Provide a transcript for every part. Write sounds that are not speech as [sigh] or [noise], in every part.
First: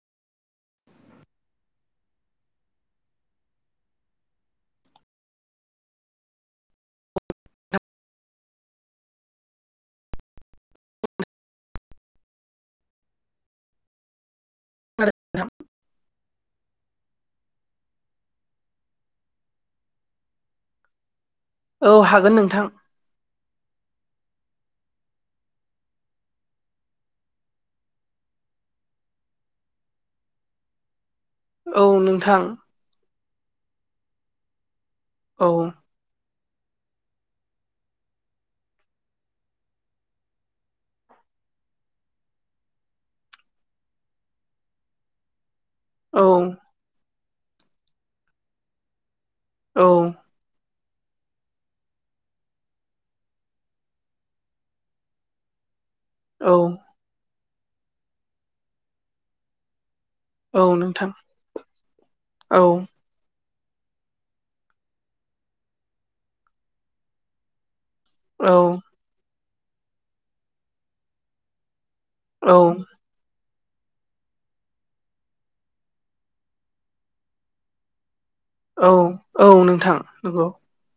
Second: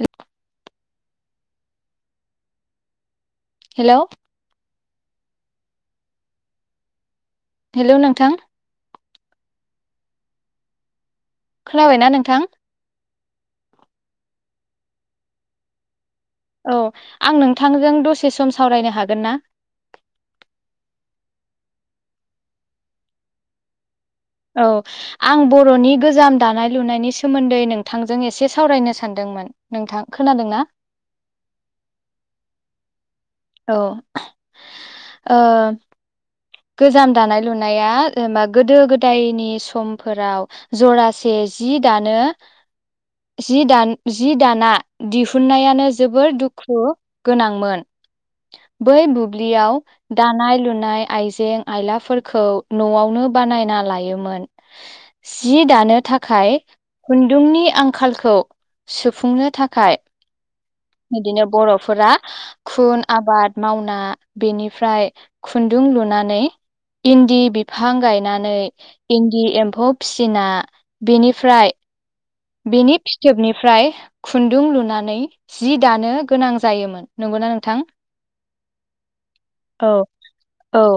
हेल' hello. Hello नोंथां। [inaudible] खोनाबायना नोंथां? [unintelligible] औ आं नोंथांजों दसे सम सावरायनो हागोन ना? औ हागोन नोंथां। औ आं बर'नि गोजाम दानाय लुनायनि सोमोन्दै नोंथांजों एसे सावरायनो सान्दों। मोन नोंथां खोनादों ना? औ नोंथां। औ औ ओ गोजाम दानाय लुनाया जेनेबा गोदो गोदायनि समफोराव जरासे जि दानो जि दान जि दाना दिहुननाया -नो औ जोबोर दुखु गोनांमोन बै बु -ब्लियाव औ दानाय लुनाय आइजें आइलाफोरखौ न'आवनो बानायना लायोमोन सि दानो औ थाखाय खुन्दुंनि आंखालखौ सुफुंनो थाखाय औ नोंथां बिदिनो बर'फोरा औ खुन आबाद मावना बेनिफ्राय खुन्दुं लुनानै इन्दि बेफो बिफां गायनानै औ इन्दि एम्फौ फिसिना बेनिफ्राय औ बेनि फिथोबनि -फ्राय खुन्दुं लुनानै जि दानो गोनां जायोमोन। नंगौना नोंथां? औ औ नोंथां नंगौ। गौ।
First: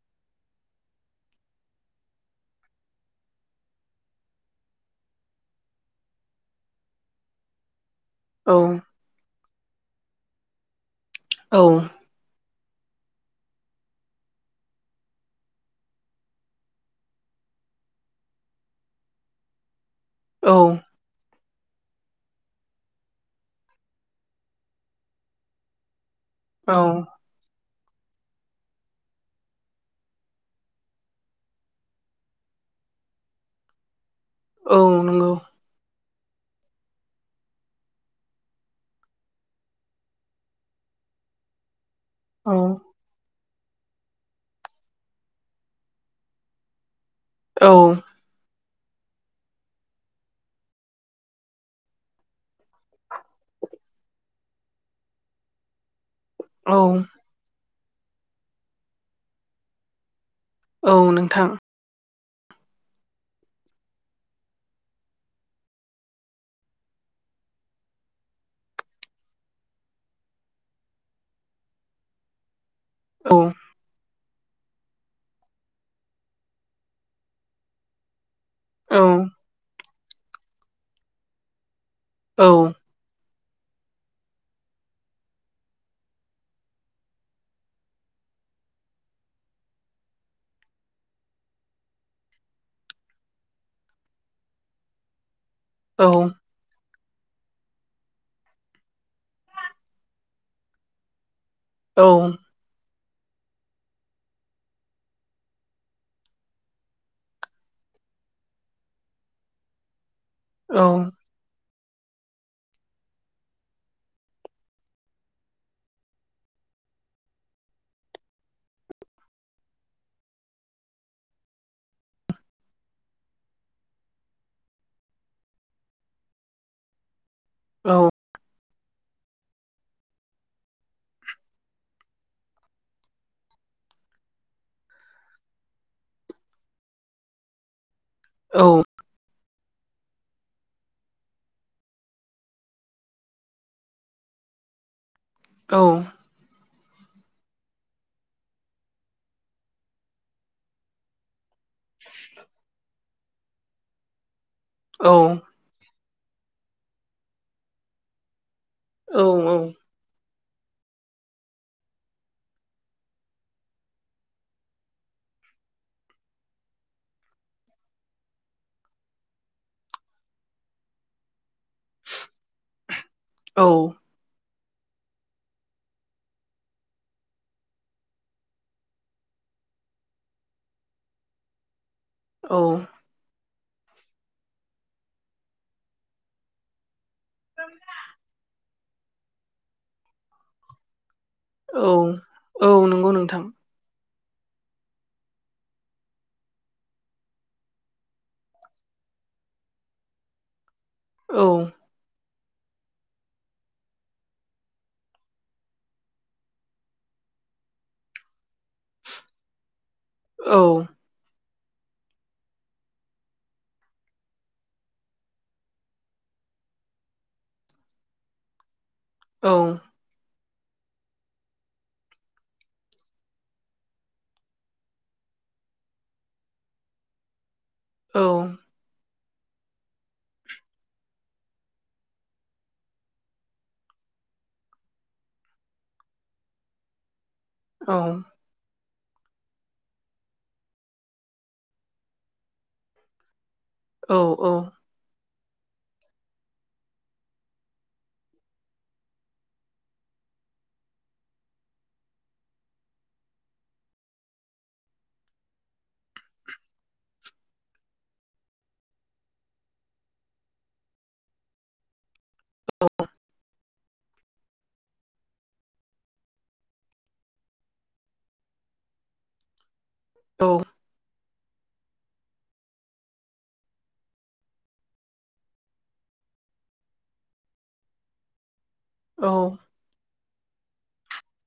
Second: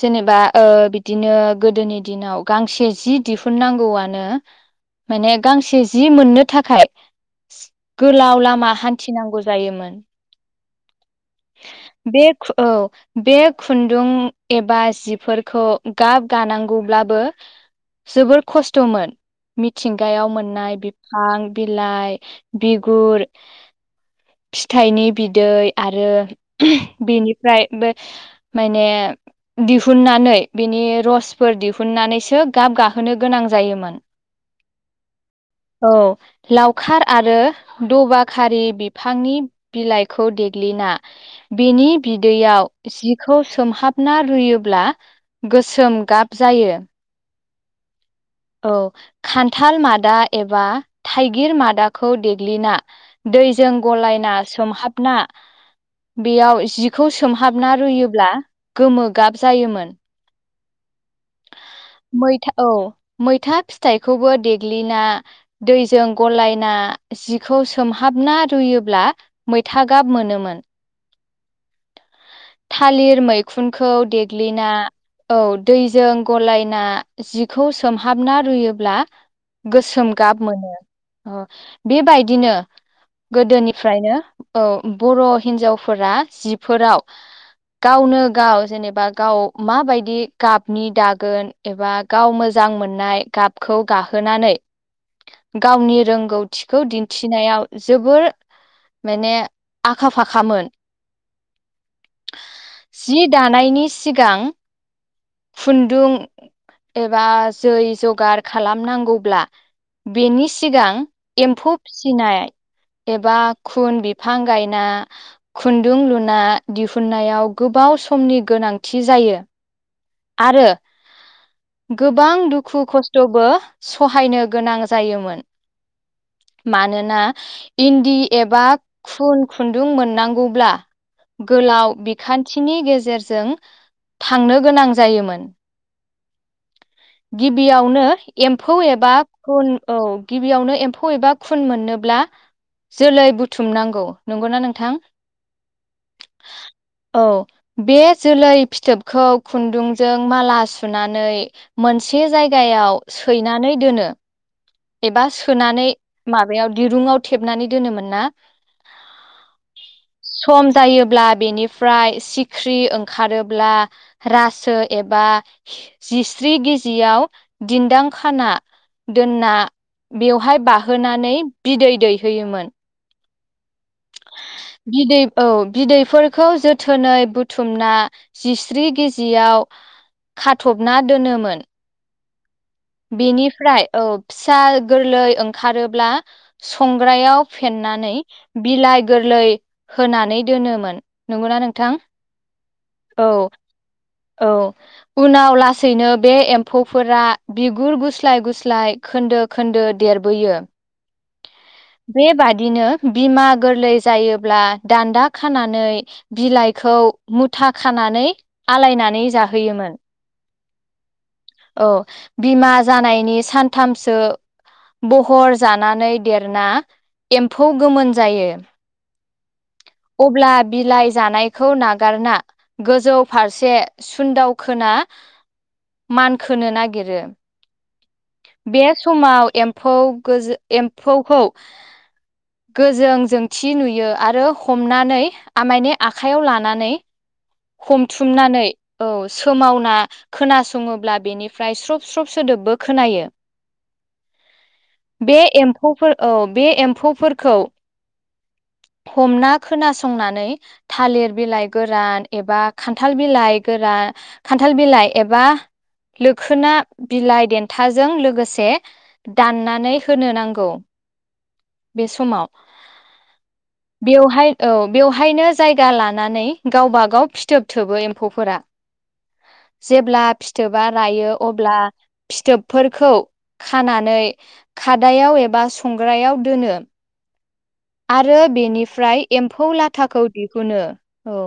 जेनेबा ओ बिदिनो गोदोनि दिनाव गांसे जि दिहुननांगौआनो माने गांसे जि मोननो थाखाय गोलाव औ लामा हान्थिनांगौ जायोमोन। औ। बे औ बे खुन्दुं एबा जिफोरखौ गाब गानांगौब्लाबो जोबोर खस्थ'मोन मिथिंगायाव औ मोननाय बिफां बिलाइ, बिगुर, फिथाइनि बिदै आरो औ बेनिफ्राय बे माने दिहुननानै बिनि रसफोर दिहुननानैसो गाब गाहोनो गोनां जायोमोन। औ नंगौ। औ लावखार आरो दबाखारि बिफांनि बिलाइखौ देग्लिना ना बिनि औ बिदैयाव जि -खौ सोमहाबना रुयोब्ला गोसोम गाब जायो। औ। औ खान्थाल मादा एबा थाइगिर मादाखौ देग्लिना दै जों गलायना सोमहाबना बेयाव औ जिखौ सोमहाबना रुयोब्ला गोमो गाब जायोमोन। औ नोंथां। मैथा औ मैथा फिथाइखौबो देग्लिना दैजों गलायना जिखौ सोमहाबना रुयोब्ला मैथा गाब मोनोमोन। थालिर औ मैखुनखौ देग ग्लिना औ दैजों गलायना जि सोमहाबना रुयोब्ला औ गोसोम गाब मोनो। ओ औ बेबायदिनो गोदोनिफ्रायनो औ बर' हिन्जावफोरा जिफोराव गावनो गाव जेनेबा गाव माबायदि गाबनि दागोन एबा गाव मोजां -जां मोननाय गाबखौ गाहोनानै गावनि औ रोंगौथिखौ दि -नथिनायाव जोबोर माने आखा फाखामोन। औ जि दानायनि सिगां खुन्दुं एबा जै जगार खालामनांगौब्ला बेनि औ सिगां औ एम्फौ फिसिनाय एबा खुन बिफां गायना खुन्दुं लु ना दिहुननायाव गोबाव समनि गोनांथि जायो। आरो गोबां दुखु खस्थ'बो सहायनो गोनां जायोमोन। मानोना इन्दि एबा खुन खुन्दुं मोननांगौब्ला गोलाव बिखान्थिनि गेजेरजों थांनो गोनां जायोमोन गिबियावनो एम्फौ एबा खुन औ गिबियावनो एम्फौ एबा खुन मोननोब्ला जोलै बुथुम नांगौ नोंगौ ना नोंथां । औ औ बे जोलै फिथोबखौ खुन्दुंजों माला सुनानै मोनसे जायगायाव सैनानै दोनो एबा सोनानै माबायाव दिरुंङाव थेबनानै दोनोमोन ना? औ औ सम जायोब्ला बेनिफ्राय सिख्रि ओंखारोब्ला रासो एबा बा जिस्रि गजियाव दिन्दां खाना दोनना बेवहाय बाहोनानै बिदै दैहोयोमोन । औ बिदै औ बिदैफोरखौ जोथोनै बुथुमना जिस्रि गिजि याव खाथबना दोनोमोन। औ बेनिफ्राय औ फिसा गोरलै ओंखारोब्ला सं ग्रायाव फेन्नानै बिलाइ गोरलै होनानै दोनोमोन। नंगौ ना औ नोंथां? औ नंगौ औ नोंथां औ उनाव लासैनो बे एम्फौ फोरा बिगुर गुस्लाय गुस्लाय खोन्दो खोन्दो देरबोयो। औ बे बादिनो बिमा गोरलै जायोब्ला दान्दा खानानै बिलाइखौ मुथा खानानै आलायनानै जाहोयोमोन । औ औ बिमा जानायनि सानथामसो बहर जा नानै देरना एम्फौ गोमोन जायो। औ अब्ला बिलाइ जानायखौ नागारना गोजौ फारसे सुनदाव खोना मान खोनो नागिरो। औ बे समाव एमफौ गोजो एम्फौखौ गोजों जोंथि नुयो आरो हमनानै आमाइनि आखाइयाव लानानै औ औ हमथुमनानै औ सोमावना खोनासंङोब्ला बेनिफ्राय स्रब स्रब सोदोबबो खोनायो। औ औ बे एम्फौ औ बे एम्फौफोरखौ हमना खोनासंनानै थालिर बिलाइ गोरान एबा खान्थाल बिलाइ गोरान आ खान्थाल बिलाइ एबा लोखोना बिलाइ देन थाजों लोगोसे दाननानै होनो नांगौ, बे समाव अ बेवहाय औ बेवहायनो जायगा लानानै गावबागाव फिथोब थोबो एम्फौफोरा जेब्ला फिथोबा रायो अब्ला फिथोबफोरखौ खानानै खादायाव एबा संग्रायाव दोनो आरो बेनिफ्राय एम्फौ लाथाखौ दिहुनो। औ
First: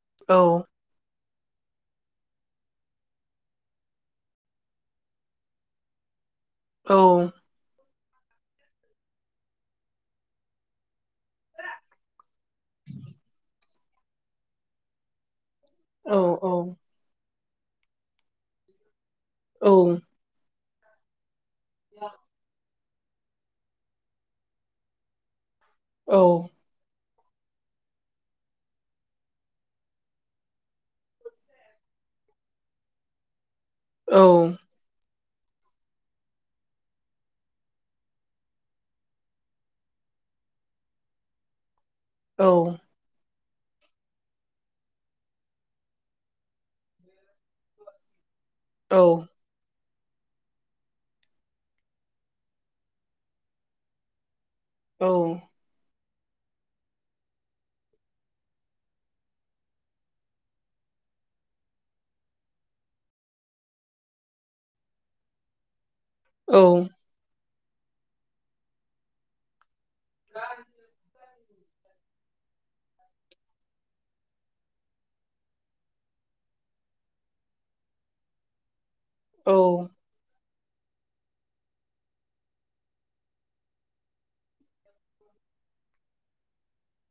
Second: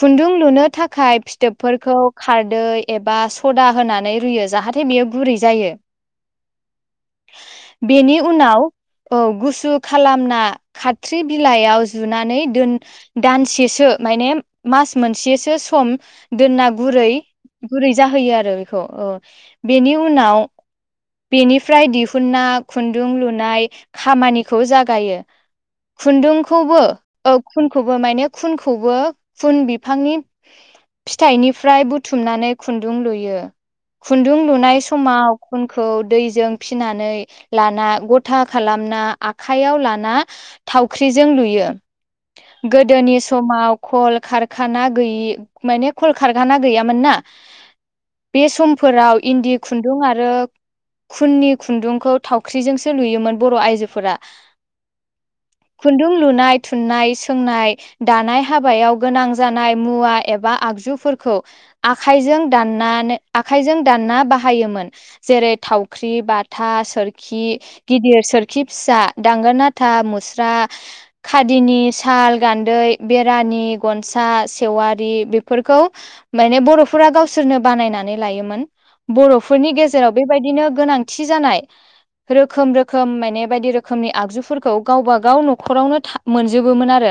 खुन्दुं लुनो थाखाय फिथोबफोरखौ खारदै एबा सदा होनानै रुयो जाहाथे बेयो गुरै जायो। [inaudible] औ। बेनि उनाव औ गुसु खालामना खाथ्रि बिलाइयाव जुनानै दोन दानसेसो माने मास मोनसेसो सम दोनना गुरै गुरै जाहोयो आरो बेखौ औ। बेनि नाव बेनिफ्राय दिहुना खुन्दुं लुनाय खामानिखौ जागायो। खुन्दुंखौबो औ खुनखौबो माने खुनखौबो खुन बिफांनि फिथाइनिफ्राय बुथुमनानै खुन्दुं लुयो। खुन्दुं लुनाय समाव खुनखौ दैजों फिनानै लाना गथा खालामना आखाइयाव लाना थावख्रिजों लुयो गोदोनि समाव खल खारखाना गैयि माने खल खारखाना गैयामोन ना बे समफोराव इन्दि खु खुन्दुं आरो खुननि खुन्दुंखौ थावख्रिजोंसो नुयोमोन बर आइजोफोरा औ खुन्दुं लुनाय थुननाय सोंनाय दानाय हाबायाव गोनां जानाय मुवा एबा आगजु फोरखौ आखाइजों दानना आखाइजों दानना बाहायोमोन जेरै थाव फख्रि बाथा सोरखि गिदिर सोरखि फिसा दांगोना था मुस्रा खादिनि साल गान्दै बेरानि गनसा सेवारि बेफोरखौ माने बरफोरा गावसोरनो बानायनानै लायोमोन। बरफोरनि गेजेराव बेबायदिनो गोनांथि जानाय रोखोम-रोखोम माने बायदि रोखोमनि आगजुफोर गावबा गाव नखरावनो मोनजोबोमोन आरो।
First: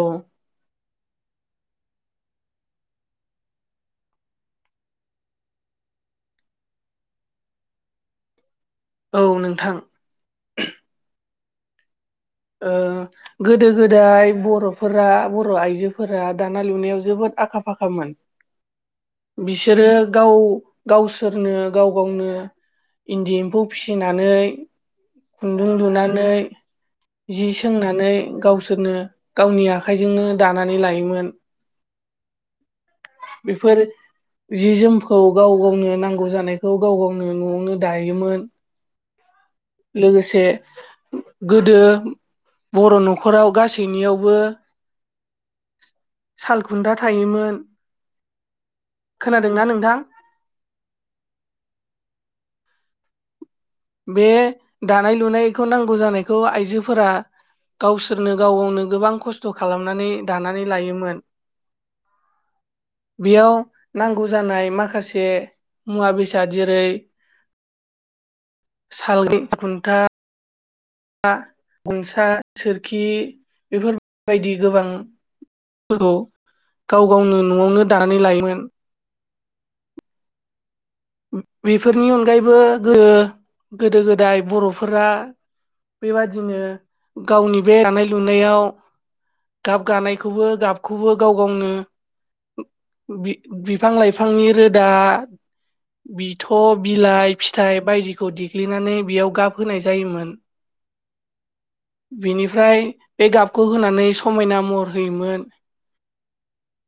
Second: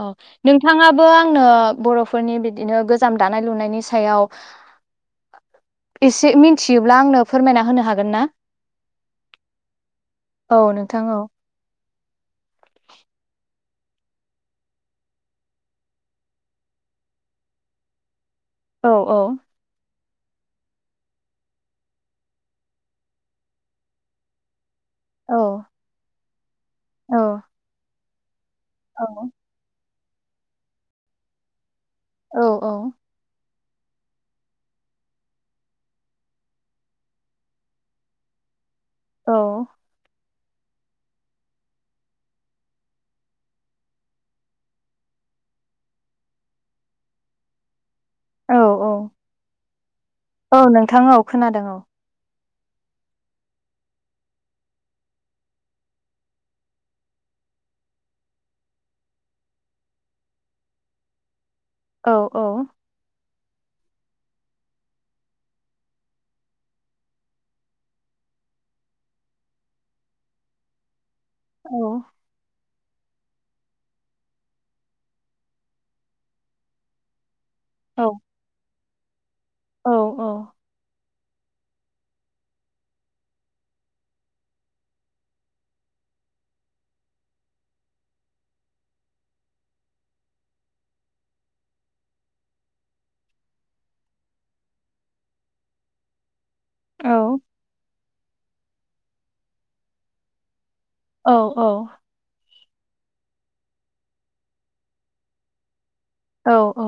अ नोंथाङा बो आंनो बरफोरनि बिदिनो गोजाम दानाय लुनायनि सायाव एसे मिथियोब्ला आंनो फोरमायना होनो हागोन ना? औ नोंथां। अ ओ गोदो गोदाय बरफोरा बर आइजोफोरा दानाया लुनायाव जोबोद आखा फाखामोन। औ औ बिसोरो गाव गावसोरनो गाव गावनो इन्दि एम्फौ फिसिनानै औ खुन्दुं लुनानै औ जि सोंनानै गावसोरनो गावनि आखाइजोंनो दानानै लायोमोन। औ औ। बेफोर जि जोमखौ गाव गावनो नांगौ जानायखौ गाव गावनो नआवनो दायोमोन। औ लोगोसे गोदो बर नखराव गासैनियावबो सालखुन्द्रा थायोमोन। औ औ खोनादोंना नोंथां? औ नोंथां औ खोनादों औ। बे दानाय-लुनायखौ नांगौ जानायखौ आइजोफोरा गावसोरनो गाव गावनो गोबां खस्थ खालामनानै दानानै लायोमोन। औ औ बेयाव नांगौ जानाय माखासे मुवा बेसाद जेरै [inaudible] साल खुन्था गनसा सोरखि बेफोरबायदि गोबां फोरखौ गाव गावनो न'आवनो औ दानानै लायोमोन औ औ बेफोरनि अनगायैबो गोदो गोदो गोदाय बर'फोरा बेबादिनो गावनि बे दानाय लुनायाव गाब गानायखौबो गाबखौबो गाव गावनो बिफां लाइफांनि रोदा बिथ' बिलाइ फिथाइ बायदिखौ देग्लिनानै बेयाव गाब होनाय जायोमोन औ औ ओमफ्राय बे गाबखौ होनानै समायना महर होयोमोन औ औ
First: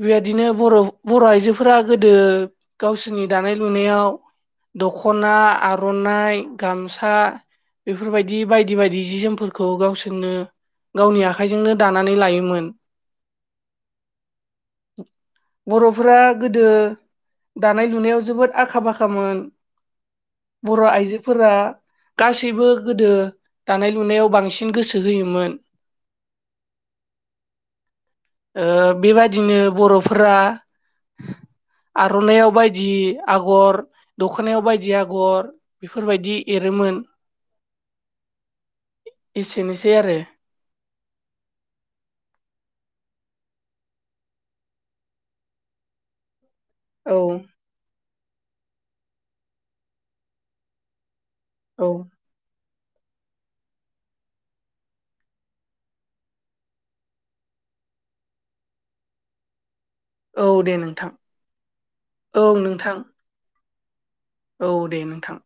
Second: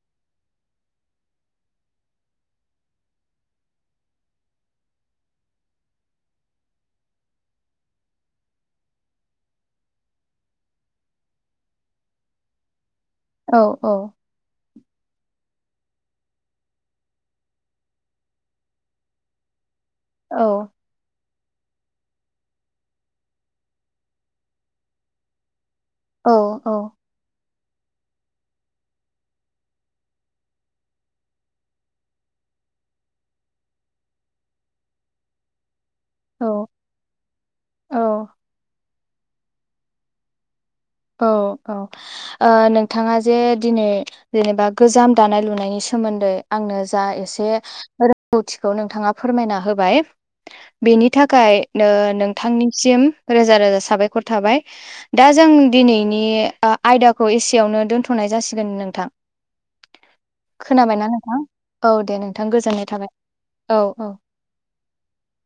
बेबायदिनो बर' बर' आइजोफोरा गोदो गावसोरनि दानाय लुनायाव दख'ना आर'नाइ गामसा बेफोरबायदि बायदि बायदि जि जोमफोरखौ गावसोरनो गावनि आखाइजोंनो दानानै लायोमोन औ औ बर'फोरा गोदो दानाय लुनायाव जोबोद आखा फाखामोन बर' आइजो फोरा गासैबो गोदो दानाय लुनायाव बांसिन गोसो होयोमोन औ औ ओ बेबायदिनो बर'फोरा आर'नायाव बायदि आगर दखनायाव बायदि आगर बेफोरबायदि एरोमोन एसेनोसै आरो औ औ नोंथाङा ओ जे दिनै जेनेबा गोजाम दानाय लुनायनि सा सोमोन्दै आंनो जा औ एसे रोंगौथिखौ नोंथाङा फोरमायना होबाय बेनि नि थाखाय औ नोंथांनिसिम रोजा रोजा साबायखर थाबाय दा जों दिनैनि आयदाखौ एसेयावनो दोन्थ'नाय जासिगोन नोंथां औ दे खोनाबायना नोंथां औ दे नोंथां गोजोननाय थाबाय औ औ औ दे नोंथां